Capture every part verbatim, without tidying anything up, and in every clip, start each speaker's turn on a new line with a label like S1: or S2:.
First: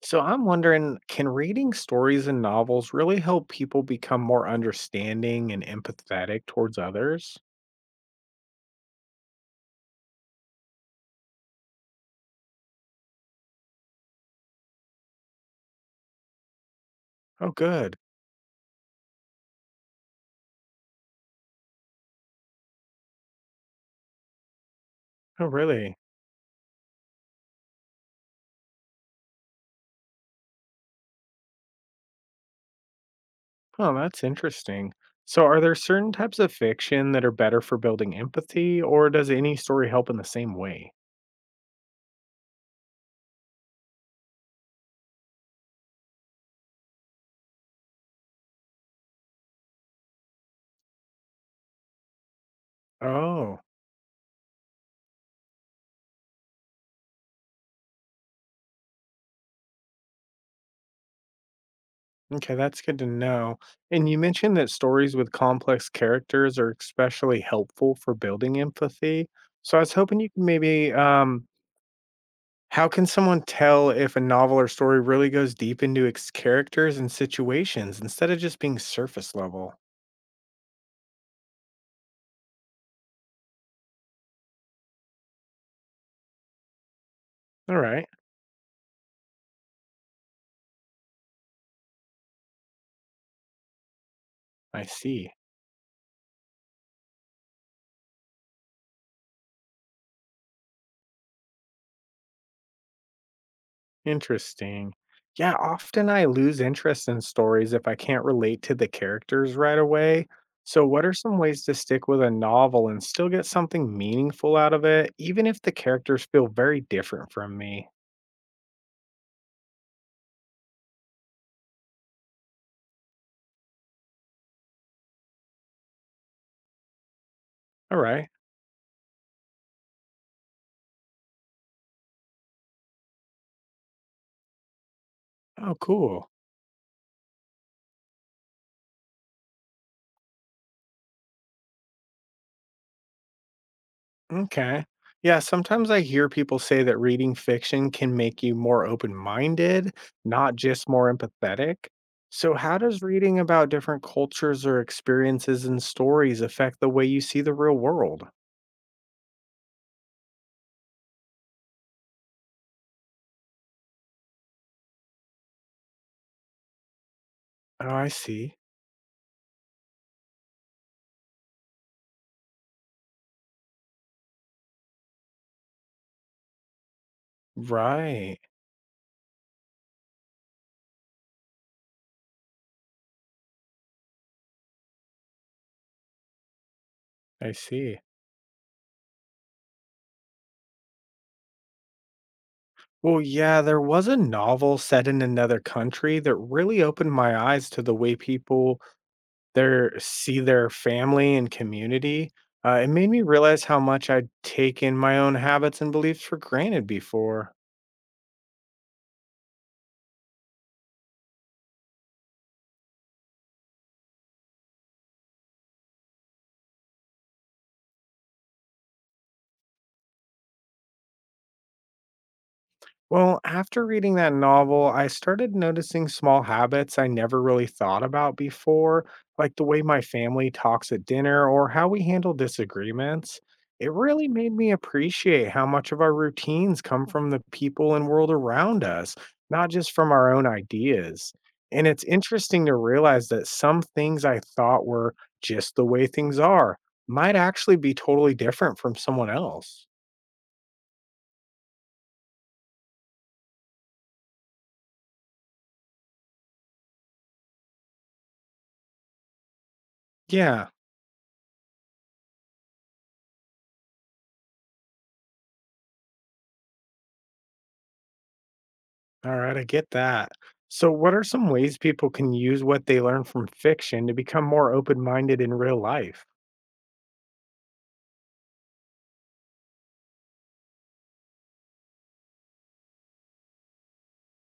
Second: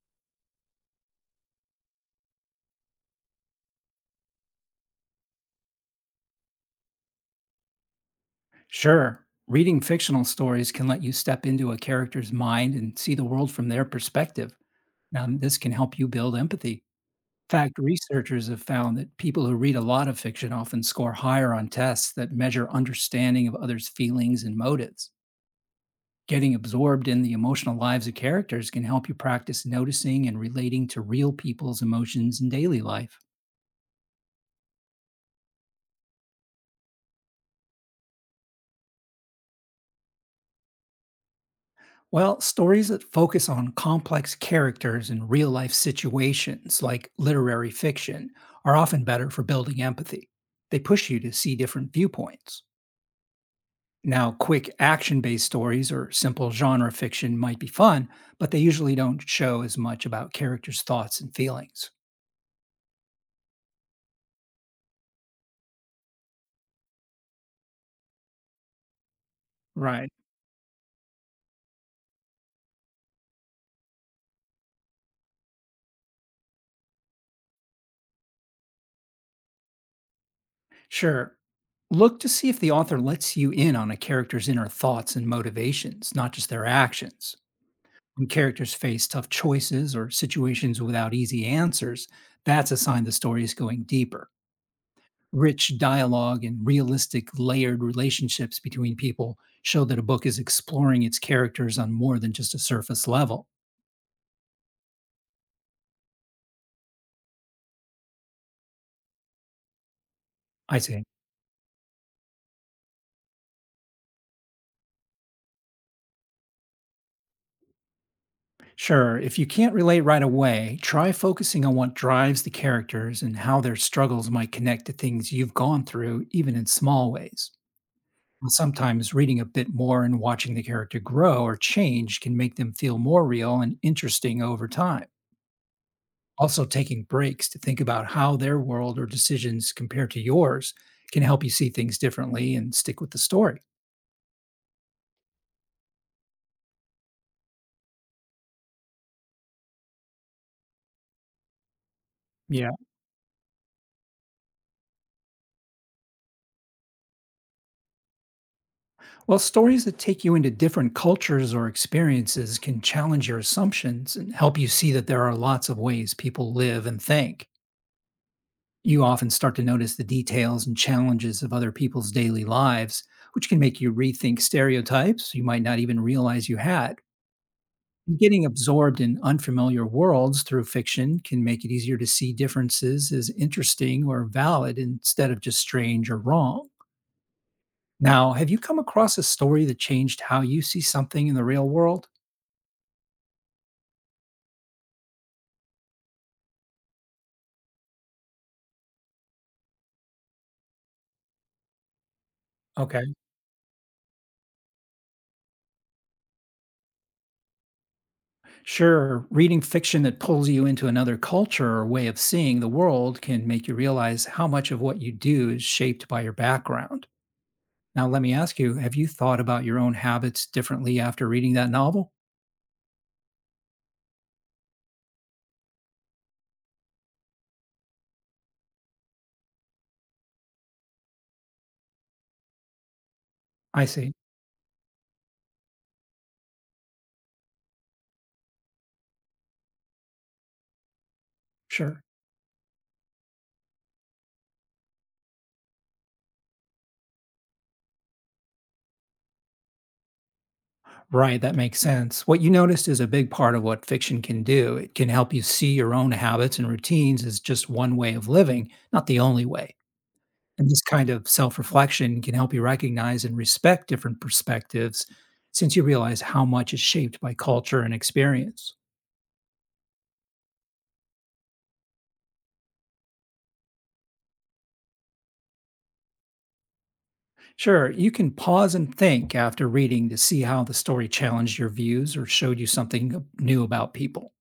S1: So I'm wondering, can reading stories and novels really help people become more understanding and empathetic towards others?
S2: Sure, reading fictional stories can let you step into a character's mind and see the world from their perspective. Now, this can help you build empathy. In
S1: Oh,
S2: fact,
S1: good.
S2: researchers have found that people who read a lot of fiction often score higher on tests that measure understanding of others' feelings and motives.
S1: Oh, really?
S2: Getting absorbed in the emotional lives of characters can help you practice noticing and relating to real people's emotions in daily life.
S1: Oh, that's interesting. So are there certain types of fiction that are better for building empathy, or does any story help in the same way?
S2: Well, stories that focus on complex characters and real life situations, like literary fiction, are often better for building empathy. They push you to see different viewpoints.
S1: Oh,
S2: Now, quick action based stories or simple genre fiction might be fun, but they usually don't show as much about characters' thoughts and feelings.
S1: okay, that's good to know. And you mentioned that stories with complex characters are especially helpful for building empathy. So I was
S2: Right.
S1: hoping you could maybe um, how can someone tell if a novel or story really goes deep into its characters and situations instead of just being surface level?
S2: Sure. Look to see if the author lets you in on a character's inner thoughts and motivations, not just their actions.
S1: All right,
S2: When characters face tough choices or situations without easy answers, that's a sign the story is going deeper.
S1: I see.
S2: Rich dialogue and realistic, layered relationships between people show that a book is exploring its characters on more than just a surface level.
S1: Interesting. Yeah, often I lose interest in stories if I can't relate to the characters right away.
S2: I
S1: So,
S2: see.
S1: what are some ways to stick with a novel and still get something meaningful out of it, even if the characters feel very different from me?
S2: Sure, if you can't relate right away, try focusing on what drives the characters and how their struggles might connect to things you've gone through, even in small ways.
S1: All right.
S2: And sometimes reading a bit more and watching the character grow or change can make them feel more real and interesting over time.
S1: Oh, cool.
S2: Also, taking breaks to think about how their world or decisions compare to yours can help you see things differently and stick with the story.
S1: Okay. Yeah, sometimes I hear people say that reading fiction can make you more open minded, not just more empathetic. So,
S2: Yeah.
S1: how does reading about different cultures or experiences and stories affect the way you see the real world?
S2: Well, stories that take you into different cultures or experiences can challenge your assumptions and help you see that there are lots of ways people live and think.
S1: Oh, I see.
S2: You often start to notice the details and challenges of other people's daily lives, which can make you rethink stereotypes you might not even realize you had.
S1: Right.
S2: Getting absorbed in unfamiliar worlds through fiction can make it easier to see differences as interesting or valid instead of just strange or wrong.
S1: I see.
S2: Now, have you come across a story that changed how you see something in the real world?
S1: Well, yeah, there was a novel set in another country that really opened my eyes to the way people their see their family and community, uh, it made
S2: Okay.
S1: me realize how much I'd taken my own habits and beliefs for granted before.
S2: Sure, reading fiction that pulls you into another culture or way of seeing the world can make you realize how much of what you do is shaped by your background. Now, let me ask you, have you thought about your own habits differently after reading that novel?
S1: Well, after reading that novel, I started noticing small habits I never really thought about before, like the way my family talks at dinner or how we handle disagreements.
S2: I
S1: It
S2: see.
S1: really made me appreciate how much of our routines come from the people and world around us, not just from our own ideas. And
S2: Sure.
S1: it's interesting to realize that some things I thought were just the way things are might actually be totally different from someone else.
S2: Right, that makes sense. What you noticed is a big part of what fiction can do. It can help you see your own habits and routines as just one way of living, not the only way. And
S1: Yeah.
S2: this kind of self-reflection can help you recognize and respect different perspectives, since you realize how much is shaped by culture and experience.
S1: All right, I get that. So, what are some ways people can use what they learn from fiction to become more open minded in real life?
S2: Sure, you can pause and think after reading to see how the story challenged your views or showed you something new about people.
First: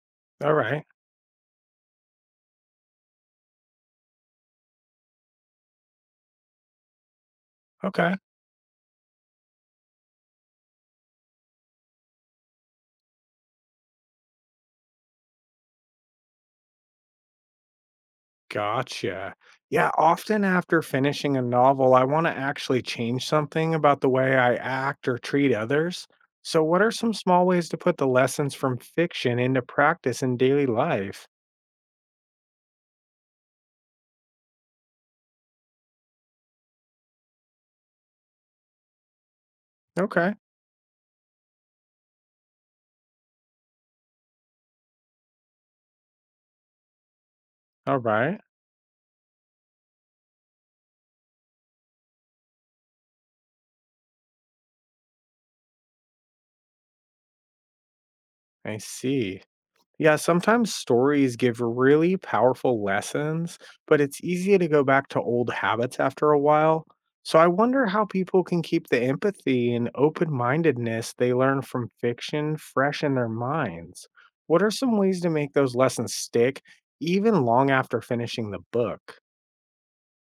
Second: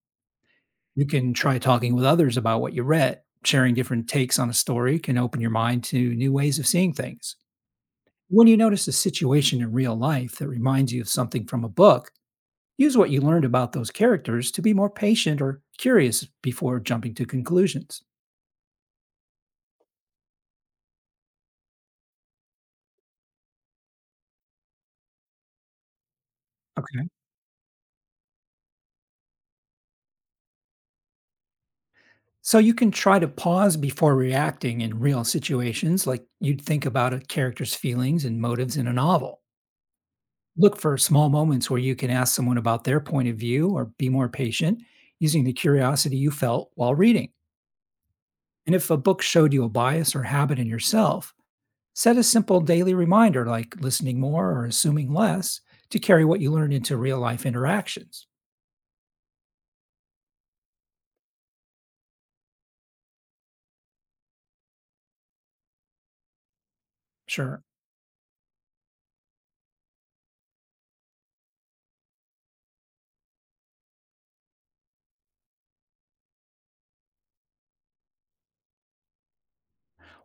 S1: All right.
S2: You can try talking with others about what you read. Sharing different takes on a story can open your mind to new ways of seeing things.
S1: Okay.
S2: When you notice a situation in real life that reminds you of something from a book, use what you learned about those characters to be more patient or curious before jumping to conclusions.
S1: Gotcha. Yeah. Often after finishing a novel, I want to actually change something about the way I act or treat others. So, what are
S2: Okay.
S1: some small ways to put the lessons from fiction into practice in daily life?
S2: So you can try to pause before reacting in real situations, like you'd think about a character's feelings and motives in a novel.
S1: Okay.
S2: Look for small moments where you can ask someone about their point of view or be more patient, using the curiosity you felt while reading.
S1: All right.
S2: And if a book showed you a bias or habit in yourself, set a simple daily reminder, like listening more or assuming less, to carry what you learned into real life interactions.
S1: I see. Yeah, sometimes stories give really powerful lessons, but it's easy to go back to old habits after a while. So I
S2: Sure.
S1: wonder how people can keep the empathy and open mindedness they learn from fiction fresh in their minds. What are some ways to make those lessons stick even long after finishing the book?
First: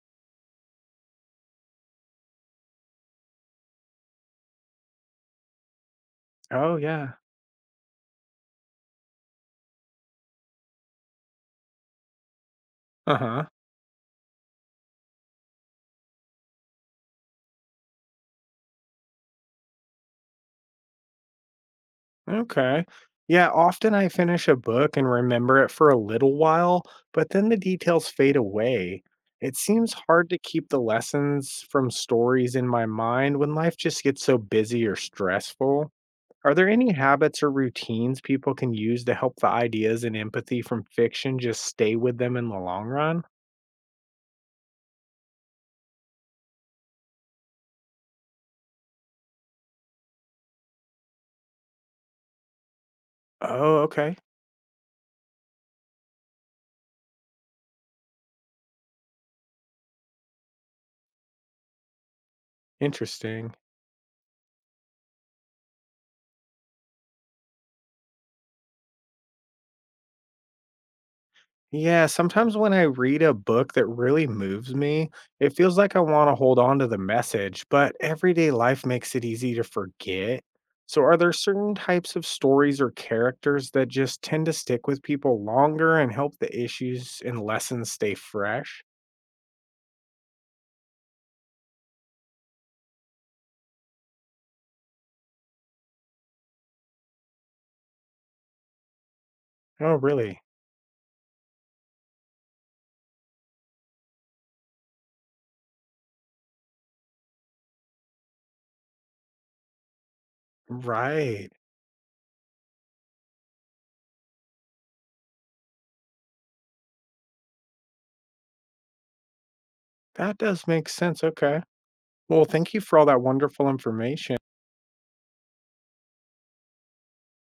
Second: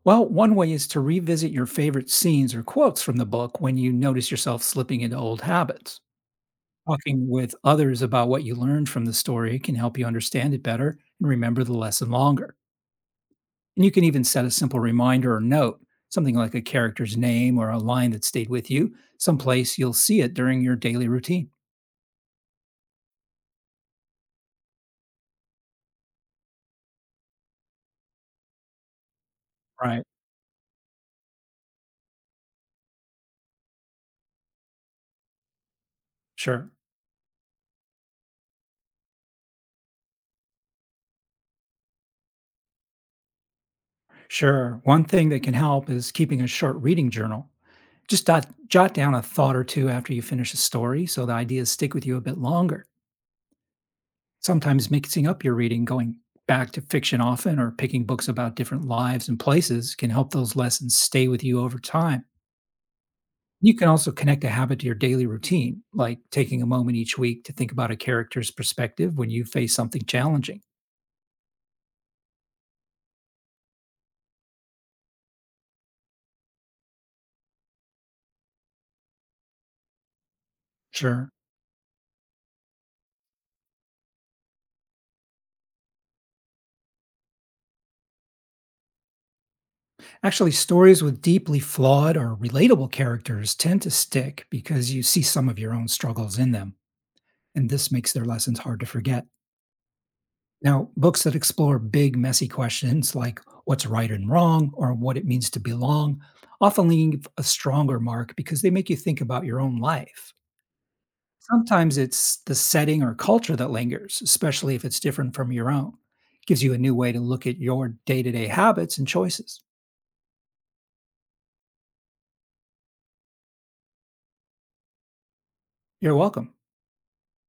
S2: Well, one way is to revisit your favorite scenes or quotes from the book when you notice yourself slipping into old habits.
S1: Oh, yeah.
S2: Talking with others about what you learned from the story can help you understand it better and remember the lesson longer.
S1: Uh huh.
S2: And you can even set a simple reminder or note, something like a character's name or a line that stayed with you, someplace you'll see it during your daily routine.
S1: Okay. Yeah, often I finish a book and remember it for a little while, but then the details fade away. It seems
S2: Right.
S1: hard to keep the lessons from stories in my mind when life just gets so busy or stressful. Are there
S2: Sure.
S1: any habits or routines people can use to help the ideas and empathy from fiction just stay with them in the long run?
S2: Sure. One thing that can help is keeping a short reading journal. Just dot jot down a thought or two after you finish a story so the ideas stick with you a bit longer.
S1: Oh, okay.
S2: Sometimes mixing up your reading, going back to fiction often, or picking books about different lives and places can help those lessons stay with you over time.
S1: Interesting.
S2: You can also connect a habit to your daily routine, like taking a moment each week to think about a character's perspective when you face something challenging.
S1: Yeah, sometimes when I read a book that really moves me, it feels like I want to hold on to the message, but everyday life makes it easy to forget. So, are
S2: Sure.
S1: there certain types of stories or characters that just tend to stick with people longer and help the issues and lessons stay fresh?
S2: Actually, stories with deeply flawed or relatable characters tend to stick because you see some of your own struggles in them, and this makes their lessons hard to forget.
S1: Oh, really?
S2: Now, books that explore big, messy questions, like what's right and wrong or what it means to belong, often leave a stronger mark because they make you think about your own life.
S1: Right.
S2: Sometimes it's the setting or culture that lingers, especially if it's different from your own. Gives you a new way to look at your day to day habits and choices.
S1: That does make sense. Okay. Well, thank you for all that wonderful information.
S2: You're welcome.